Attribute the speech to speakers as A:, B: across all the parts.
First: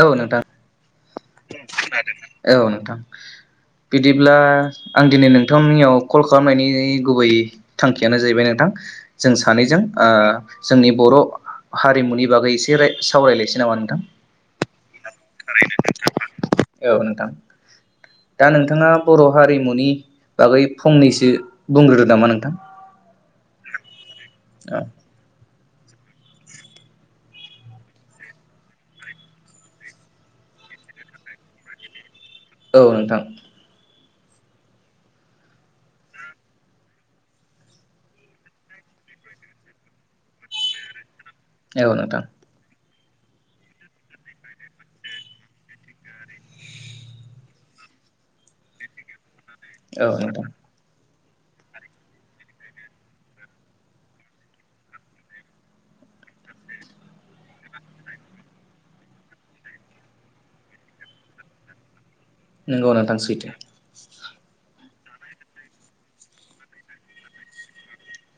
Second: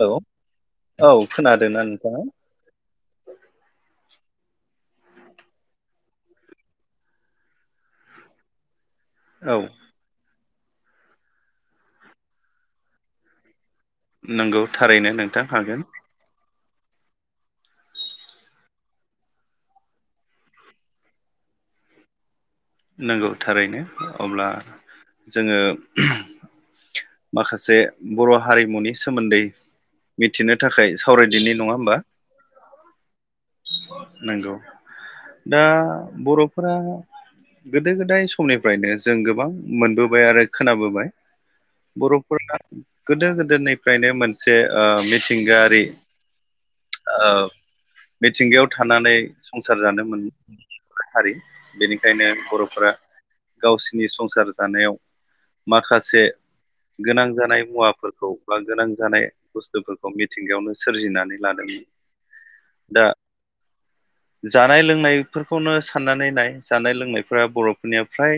A: औ
B: हेलौ
A: नोंथां
B: औ। खोनादोंना नोंथाङा?
A: औ नोंथां बिदिब्ला आं दिनै नोंथांनियाव कल खालामनायनि गुबै थांखियानो जाहैबाय नोंथां जों
B: औ
A: सानैजों ओ जोंनि बर हारिमुनि बागै एसे राय सावरायलायसै नामा? नोंथां
B: नोंगौ थारैनो नों [unintelligible]
A: औ नोंथां। दा नोंथाङा बर' हारिमुनि बागै फंनैसो बुंग्रोदो नामा नोंथां।
B: नोंगौ थारैनो। अब्ला
A: औ
B: जोङो [unintelligible]
A: [unintelligible]
B: माखासे बर' हारिमुनि सोमोन्दै मिथिनो थाखाय सावरायदिनि नङा होमबा?
A: औ नोंथां।
B: नोंगौ दा बर'फोरा गोदो गोदाय समनिफ्रायनो जों गोबां मोनबोबाय आरो खोनाबोबाय।
A: औ नोंथां
B: बर'फोरा गोदो गोदायनिफ्रायनो मोनसे ओ मिथिंगायारि ओ मिथिंगायाव थानानै संसार जानो
A: औ
B: मोनो
A: नोंथां
B: बिनिफ्राय हारि बेनिखायनो बर'फोरा गावसिनि संसार जानायाव माखासे गोनां जानाय मुवाफोरखौ बा गोनां जानाय बुस्थुफोरखौ मिथिंगायावनो सोरजिनानै लादों। मोन
A: नोंगौ नोंथां सैथो
B: नायो बेफोरखौनो साननानै नाय जानाय लोंनाय ओ बर'फोरनिया फ्राय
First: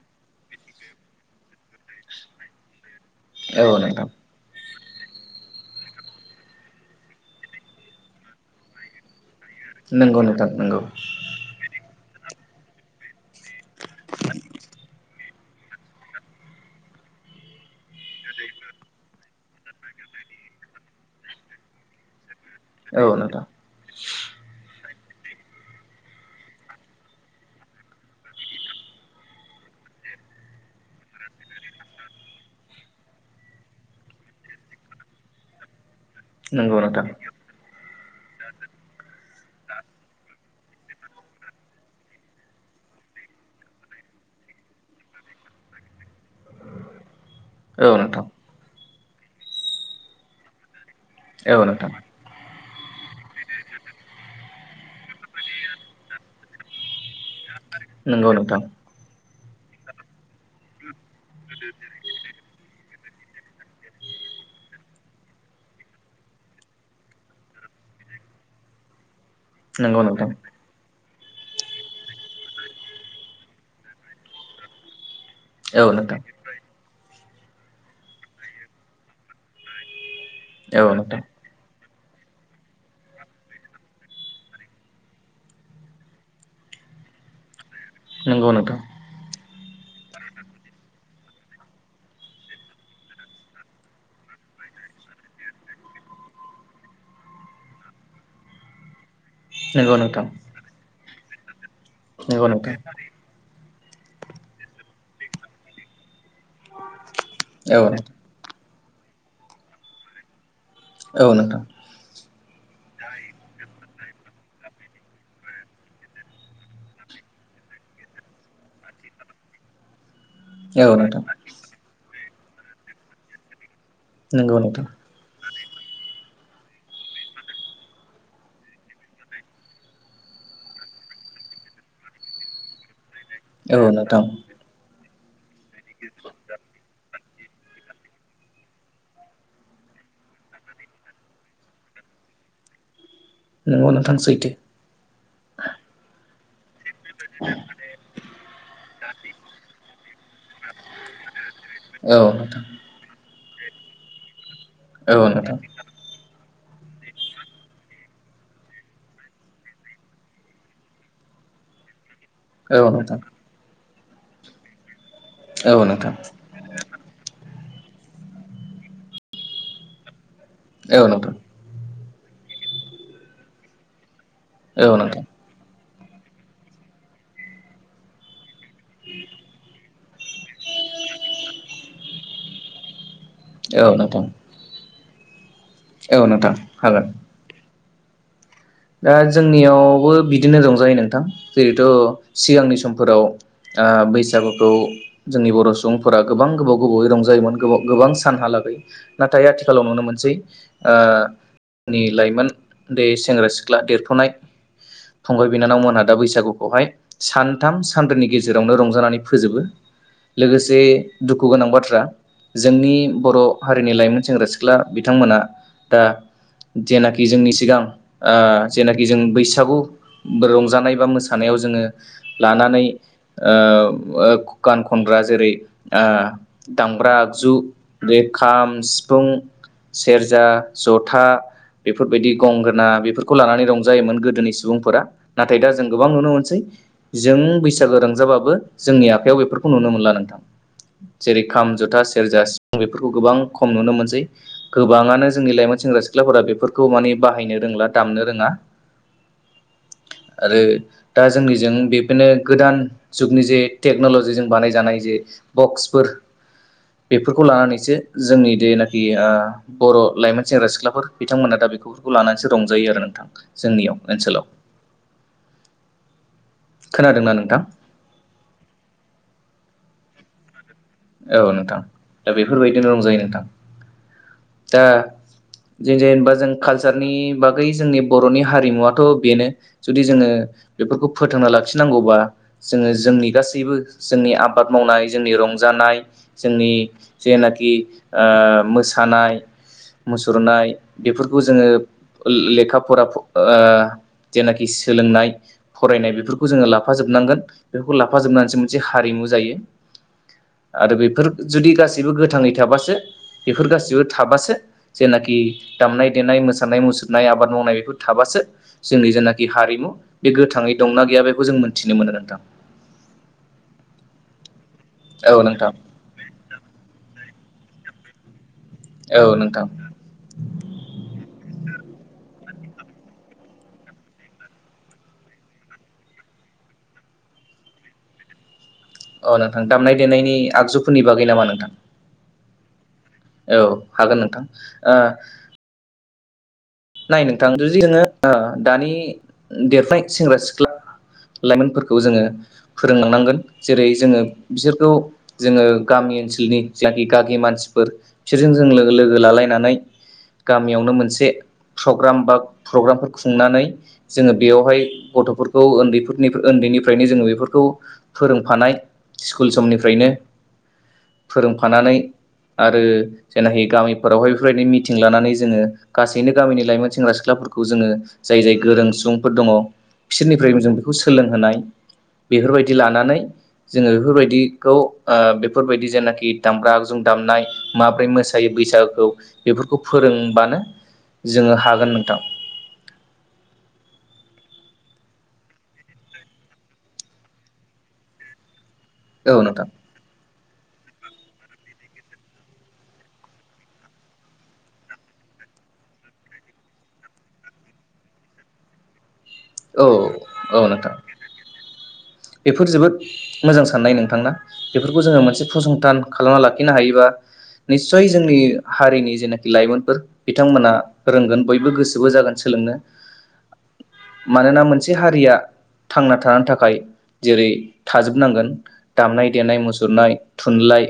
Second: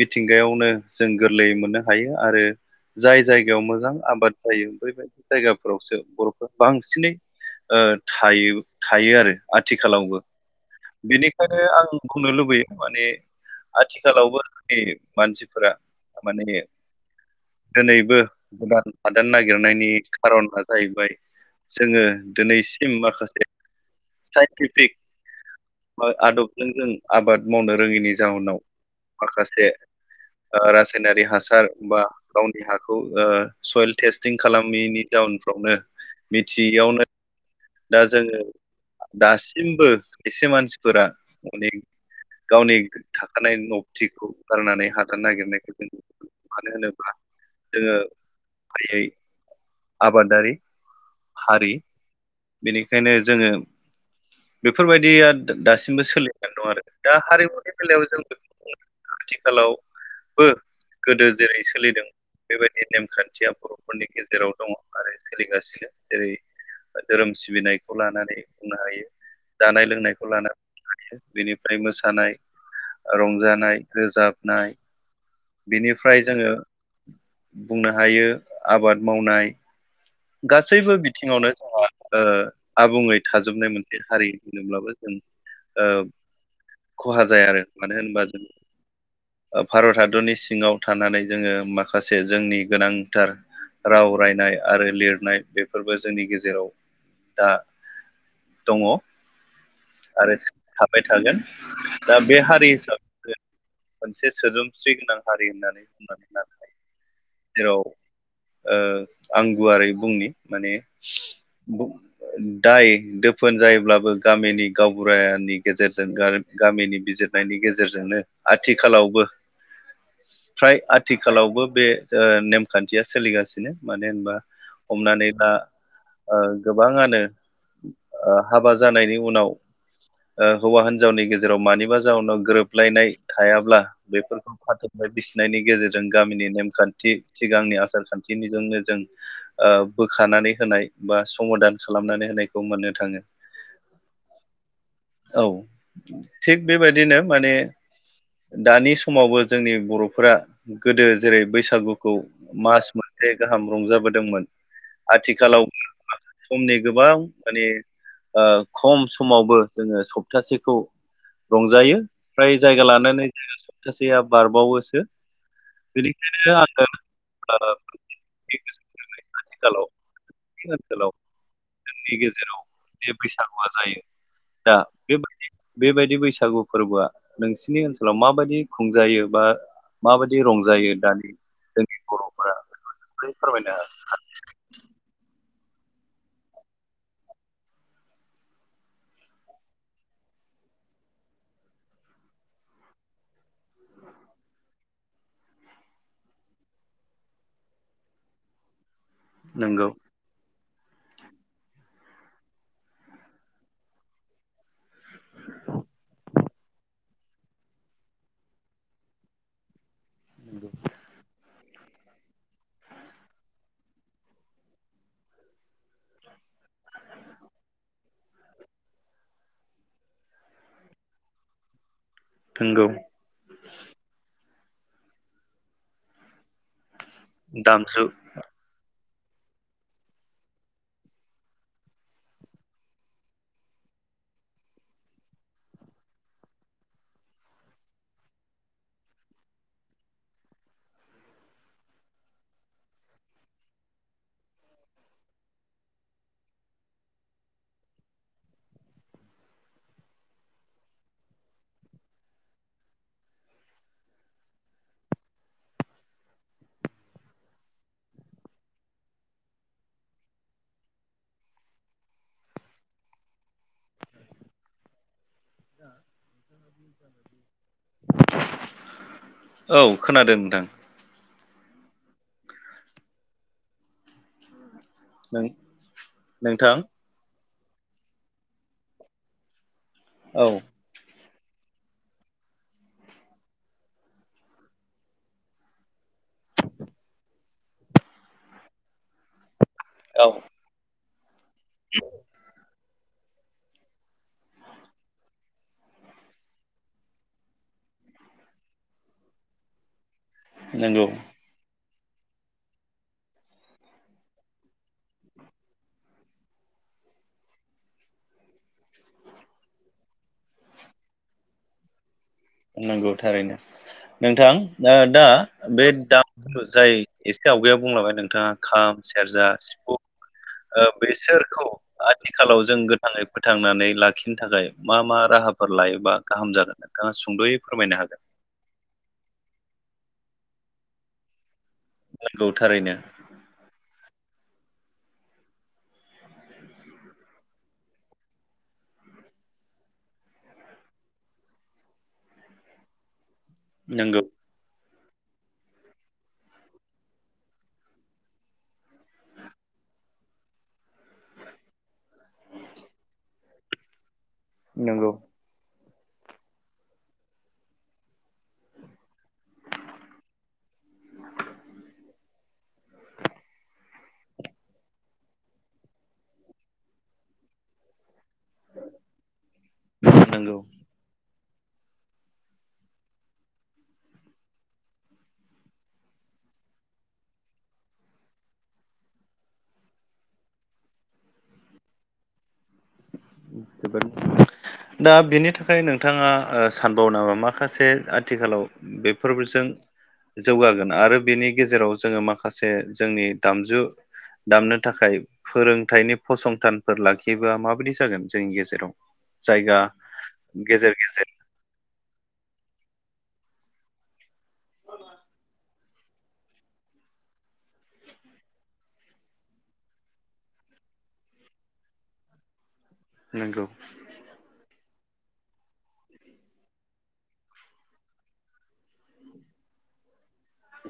B: मिथिंगायावनो जों गोरलै मोननो हायो आरो जाय
A: औ
B: जायगायाव मोजां
A: नोंथां
B: आबाद जायो बेफोरबादि जायगाफोरावसो बर'फ्रा बांसिनै ओ थायो थायो आरो आथिखालावबो
A: नंगौ नोंथां नंगौ
B: बेनिखायनो आं खौ लुबैयो माने आथिखालावबो मानसिफोरा माने दिनैबो गोदान हादान नागिरनायनि खारना जाहैबाय जोङो दिनैसिम
A: औ
B: माखासे
A: नोंथां
B: साइन्टिफिक आदबजों जों आबाद मावनो रोङिनि जाउनाव माखासे रासायनारि हासार बा गावनि हाखौ ओ सयेल टेस्टिं खालामैनि जाउनफ्रावनो
A: नंगौ
B: मिथियैयावनो
A: नोंथां
B: दा जोङो दासिमबो खायसे मानसिफोरा बे गावनि थाखानाय नबथिखौ गारनानै हाथार नागिरनायखौ जों नु मानो होनोब्ला
A: औ
B: जोङो
A: नोंथां
B: फारियै आबादारि
A: औ
B: हारि
A: नोंथां
B: बेनिखायनो जोङो बेफोरबायदिया दासिमबो सोलिनानै दं आरो दा हारिमुनि
A: नोंगौ‌ नोथां
B: हेलौ बो गोदो जेरै सोलिदों बेबायदि नेमखान्थिया बर'फोरनि गेजेराव दङ आरो सोलिगासिनो जेरै धोरोम सिबिनायखौ लानानै बुंनो हायो जानाय
A: नंगौ नोंथां
B: लोंनायखौ लानानै बेनिफ्राय मोसानाय रंजानाय रोजाबनाय
A: औ नोंथां
B: बेनिफ्राय जोङो बुंनो हायो आबाद मावनाय
A: औ
B: गासैबो
A: नोंथां
B: बिथिङावनो जोंहा आबुङै थाजोबनाय मोनसे हारि होनोब्लाबो जों खहा जाया आरो मान होन बाज
A: नंगौ नोंथां
B: भारत हादरनि सिङाव थानानै जोङो माखासे जोंनि गोनांथार राव रायनाय आरो लिरनाय बेफोरबो जोंनि गेजेराव दा दङ
A: नंगौ नोंथां
B: आरो थाबाय थागोन दा बे
A: नोंगौ
B: हारि
A: नोंथां।
B: हिसाबै मोनसे सोदोमस्रि गोनां हारि होननानै बुंनानै लानो
A: औ।
B: ओ आं गुवारै बुंनि माने
A: औ नोंथां
B: दाय दोफोन जायोब्लाबो गामिनि गावबुरानि गेजेरजों गामिनि बिजिरनायनि गेजेरजोंनो आथिखालावबो फ्राय
A: औ नोंथां
B: आथिखालावबो बे ओ नेमखान्थिया सोलिगासिनो। मानो होनबा
A: नंगौ नोंथां
B: हमनानै ला ओ गोबाङानो ओ हाबा जानायनि उनाव ओ हौवा हिनजावनि गेजेराव मानिबा जाउनाव गोरोबलायनाय
A: औ
B: थायाब्ला
A: नोंथां
B: बेफोरखौ [unintelligible] [unintelligible] नायनि गेजेरजों गामिनि नेमखान्थि सिगांनि आसार खान्थिनिजोंनो जों ओ बोखानानै होनाय बा समादान खालामनानै होनायखौ मोननो थाङो।
A: नंगौ नोंथां सैथो।
B: औ थिग बेबायदिनो माने दानि समावबो जोंनि बर' फुरा गोदो जेरै बैसागुखौ
A: औ नोंथां
B: मास मोनसे गाहाम रंजाबो दोंमोन।
A: औ नोंथां
B: आथिखालाव समनि गोबां माने ओ खम समावबो जोङो सप्तासेखौ ओमफ्राय जायगा
A: औ नोंथां
B: लानानै सासेया बारबावोसो
A: औ नोंथां
B: [unintelligible] [unintelligible] [unintelligible] हेलौ [unintelligible]
A: औ नोंथां औ नोंथां
B: जोंनि गेजेराव बे बैसागुआ जायो दा बेबायदि बेबायदि बैसागु फोरबोआ नोंसिनि ओनसोलाव माबायदि खुंजायो बा माबायदि रंजायो दानि जोंनि बर'फोरा एसे फोरमायना
A: औ नोंथां। औ नोंथां हागोन। दा जोंनियावबो बिदिनो रंजायो नोंथां जेरैथ' सिगांनि समफोराव ओ बैसागुखौ जोंनि बर' सुबुंफोरा गोबां गोबाव गोबावै रंजायोमोन गोबाव गोबां सानहालागै नाथाय आथिखालाव
B: नंगौ
A: नुनो मोनसै ओ नि लाइमोन दै सेंग्रा सिख्ला सिख्ला देरफुनाय‌ फंबाय बिनानावमोनहा दा बैसागु बेवहाय सानथाम सानब्रैनि गेजेरावनो रंजानानै फोजोबो। लोगोसे दुखु गोनां बाथ्रा जोंनि बर' हारिनि लाइमोन सेंग्रा सिख्ला बिथांमोना दा जेनाखि जोंनि सिगां ओ जेनाखि जों बैसागु रंजानाय बा मोसानायाव जोङो लानानै
B: नंगौ
A: ओ ओ गान खनग्रा जेरै ओ दाम ग्रा आगजु
B: दामजु
A: बेे खाम फुं सेरजा जथा बेफोरबायदि गंगोना बे बेफोरखौ लानानै रंजायोमोन गोदोनि सुबुंफोरा नाथाय दा जों गोबां नुनो मोनसै जों बैसागो रोंजाबाबो जोंनि आखायाव बेफोरखौ नुनो मोनला नोंथां जेरै खाम जथा सेरजा सि बेफोरखौ गोबां खम नुनो मोनसै गोबाङानो जोंनि लाइमोन सेंग्रा सिख्लाफोरा बेफोरखौ माने बाहायनो रोंला दामनो रोङा आरो दा जोंनि जों बेफोरनो गोदान जुगनि जे टेक्नलजिजों बानाय जानाय जे बक्स फोर बेफोरखौ लानानैसो जोंनि देनाखि बर' लाइमोन सेंग्रा सिख्लाफोर बिथांमोना दा बेफोरखौ लानानैसो रं जायो आरो नोंथां। जोंनियाव ओनसोलाव खोनादोंना नोंथां?
B: औ खोनादों नोंथां।
A: औ नोंथां दा बेफोरबायदिनो रंजायो नोंथां। दा जों जेनेबा जों
B: नोंथां
A: कालसारनि बागै जोंनि बर'नि हारिमुवाथ' बेनो। जुदि जोङो
B: औ
A: बेफोरखौ फोथांना लाखिनांगौबा जोङो जोंनि गासैबो जोंनि आबाद मावनाय जोंनि रं - जानाय जोंनि जेनाखि ओ मोसानाय
B: औ
A: मुसुरनाय बेफोर खौ जोङो लेखा फरा ओ जेनाखि सोलोंनाय फरायनाय बेफोरखौ जोङो लाफाजोबनांगोन बेफोरखौ लाफाजोबनानैसो मोनसे हारिमु जायो। आरो
B: नंगौ
A: बेफोर जुदि गासै गासिबो गोथाङै थाबासो बेफोर गासिबो थाबासो जेनाखि दामनाय देनाय मोसानाय मुसुरनाय आबाद मावनाय बेफोर थाबासो जोंनि जेनाखि हारिमु बे गोथाङै दंना गैया बेखौ जों मोनथिनो मोनो नोंथां
B: नंगौ थारैनो नोंथां दा
A: औ नोंथां
B: बे दाम जाय एसे आवगायाव बुंलांबाय नोंथाङा खाम
A: औ
B: सेरजा
A: नोंथां
B: सिफुं बेसोरखौ आथिखालाव जों गोथाङै फोथांनानै लाखिनो थाखाय मा मा राहाफोर लायोबा गाहाम जागोन नोंथाङा सुंद'यै फोरमायनो हागोन
A: अ नोंथां दामनाय देनायनि आगजुफोरनि बागै नामा नोंथां
B: नंगौ थारैनो
A: औ हागोन नोंथां नाय नोंथां जुदि जोङो दानि देरफुनाय सेंग्रा सिख्ला लाइमोनफोरखौ जोङो फोरोंलांनांगोन जेरै जोङो
B: नंगौ
A: बिसोरखौ जोङो गामि ओनसोलनि जेनाखि गागि मानसिफोर बिसोरजों जों लोगो लालायनानै गामियावनो मोनसे प्रग्राम बा प्रग्रामखो खुं- नानै जोङो बेयावहाय
B: नंगौ
A: गथ'फोरखौ उन्दै नि उन्दैनिफ्रायनो जोङो बेफोरखौ फोरोंफानाय स्कुल समनिफ्रायनो फोरोंफानानै आरो जेनाखि गामिफोरावहाय बेफोरनो मिटिं लानानै जोङो गासै बिदिनो गामिनि लाइमोन सेंग्रा सिख्लाफोरखौ जोङो जाय जाय गोरों सुबुंफोर दङ बिसोरनिफ्राय
B: नंगौ
A: जों बेखौ सोलोंहोनाय बेफोरबायदि लानानै जोङो बेफोरबायदिखौ बेफोरबायदि जेनाखि दामग्रा जों दामनाय माब्रै मोसायो बैसागुखौ बेफोरखौ फोरोंबानो जोङो हागोन नोंथां।
B: जोबोद दा बिनि थाखाय नोंथाङा सानबावो नामा माखासे आथिखालाव
A: औ
B: बेफोरजों
A: नोंथां
B: जौगागोन आरो बेनि गेजेराव जोङो माखासे जोंनि दामजु दामनो थाखाय फोरोंथाइनि फसंथानफोर लाखियोबा माबायदि जागोन जोंनि गेजेराव जायगा
A: औ औ
B: गेजेर
A: नोंथां
B: गेजेर
A: बेफोर जोबोद मोजां साननाय नोंथांना? बेफोरखौ जोङो मोनसे फसंथान खालामना लाखिनो हायोबा निस्सय जोंनि हारिनि जेनाखि लाइमोनफोर बिथांमोना रोंगोन बयबो गोसोबो जागोन सोलोंनो।
B: नोंगौ।
A: से हारिया थांना थानो थाखाय जेरै थाजोबनांगोन दामनाय देनाय मुसुरनाय थुनलाइ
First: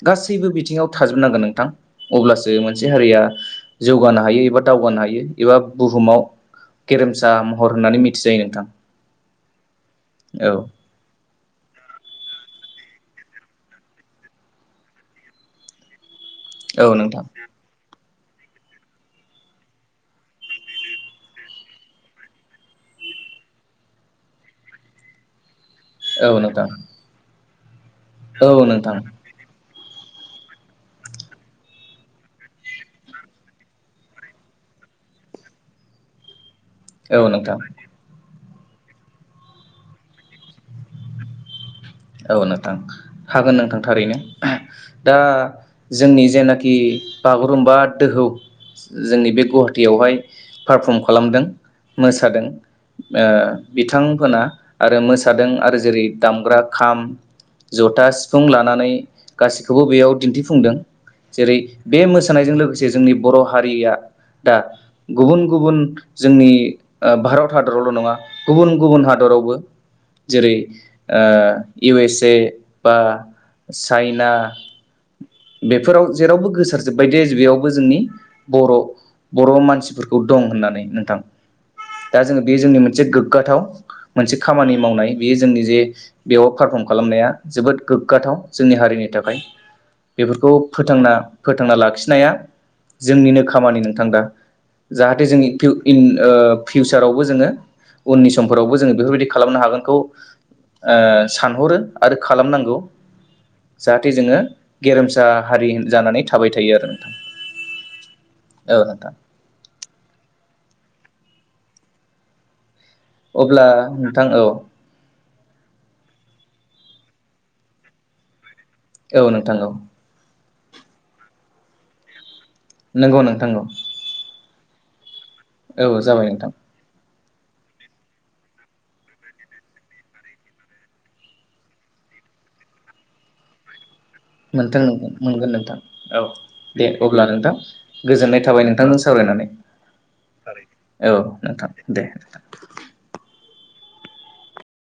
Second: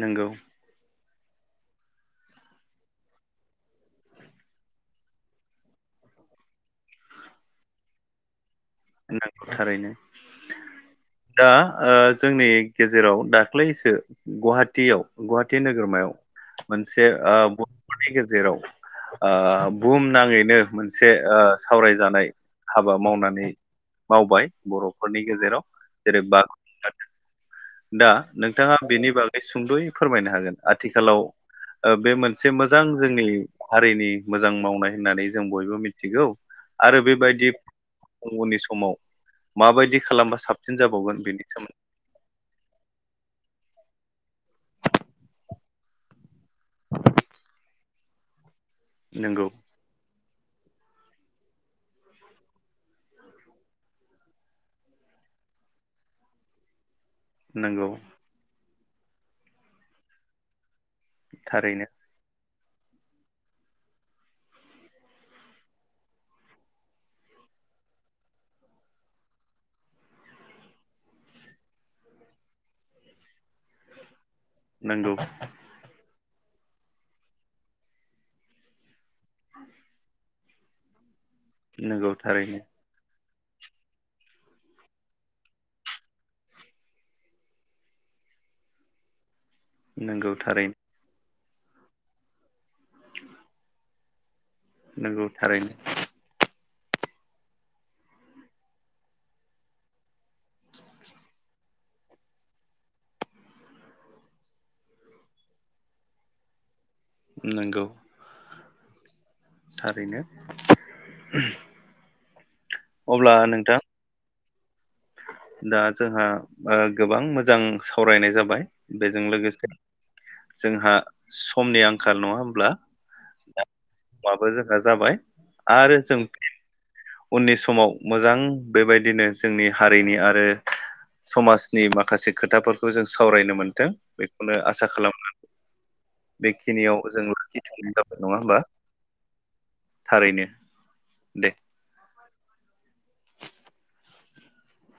B: नंगौ
A: गासैबो बिथिङाव थाजोबनांगोन नोंथां अब्लासो मोनसे हारिया जौगानो हायो एबा दावगानो हायो एबा बुहुमाव गेरेमसा महर होननानै मिथिजायो नोंथां।
B: नोंथां थारैनो।
A: औ
B: दा ओ जोंनि गेजेराव दाख्लैसो गुवाहाटियाव गुवाहाटि नोगोरमायाव
A: औ
B: मोनसे
A: नोंथां
B: आ ब नि गेजेराव ओ बुहुम नाङैनो मोनसे ओ सावरायजानाय हाबा मावनानै मावबाय बर'फोरनि गेजेराव जेरै
A: औ
B: बागुरुम्बा
A: नोंथां।
B: दा
A: औ
B: नोंथाङा
A: नोंथां
B: बेनि बागै सुंद'यै फोरमायनो हागोन आथिखालाव ओ बे मोनसे मोजां जोंनि हारिनि मोजां मावनाय होननानै जों बयबो मिथिगौ। आरो
A: औ
B: बेबायदि
A: नोंथां
B: गुबुननि सुब समाव माबायदि खालामबा साबसिन जाबावगोन बेनि सोमोन्दै
A: औ नोंथां हागोन नोंथां थारैनो दा जोंनि जेनाखि बागुरुमबा दोहौ जोंनि बे
B: नंगौ
A: गुवाहाटियावहाय पारफर्म खालामदों मोसादों ओ बिथांमोना आरो मोसादों आरो जेरै दामग्रा खाम
B: नंगौ
A: जथा सिफुं लाना नानै गासैखौबो बेयाव दिन्थिफुंदों जेरै
B: थारैनो
A: बे मोसानायजों लोगो से जोंनि बर' हारिया दा गुबुन गुबुन जोंनि ओ भारत हादरावल' नङा गुबुन गुबुन हादरावबो जेरै ओ इउ एस ए बा चाइना
B: नोंगौ
A: बेफोराव जेरावबो गोसार जोबबाय देज बेयावबो जोंनि बर' बर' मानसिफोरखौ दं होननानै नोंथां
B: नंगौ
A: दा जोङो बे
B: थारैनो
A: जोंनि मोनसे गोग गाथाव मोनसे खामानि मावनाय बेयो जोंनि जे बेयाव पारफर्म खालामनाया जोबोद गोग्गाथाव जोंनि हारिनि थाखाय
B: नंगौ
A: बेफोरखौ
B: थारैनो
A: फोथांना फोथांना लाखिनाया जोंनिनो खामानि नोंथां दा
B: नंगौ
A: जाहाथे जोंनि पिउ
B: थारैनो
A: इन ओ फिउसारावबो जोङो उननि समफोरावबो जोङो बेफोरबायदि खालामनो हागोनखौ ओ सानहरो आरो खालामनांगौ जाहाथे जोङो गेरेमसा हारि होन जानानै थाबाय थायो आरो नोंथां
B: नंगौ
A: औ नोंथां
B: थारैनो [inaudible]
A: अब्ला नोंथां औ
B: दा जोंहा ओ गोबां मोजां सावरायनाय जाबाय
A: औ
B: बेजों
A: नोंथां औ
B: लोगोसे जोंहा समनि आंखाल नङा होम
A: नंगौ नोंथां औ
B: बो जोंहा जाबाय आरो
A: औ
B: जों
A: जाबाय नोंथां
B: उननि समाव मोजां बेबायदिनो जोंनि हारिनि आरो समाजनि माखासे खोथाफोरखौ जों सावरायनो मोनथों बेखौनो
A: मोनथों
B: आसा
A: ओं
B: खालामो
A: मोनगोन नोंथां औ दे
B: बेखिनियाव जों
A: अब्ला नोंथां
B: लाखिथ'नाय जाबाय नङा
A: गोजोननाय
B: होमबा
A: थाबाय नोंथांजों सावरायनानै
B: थारैनो
A: औ
B: दे
A: नोंथां दे नोंथां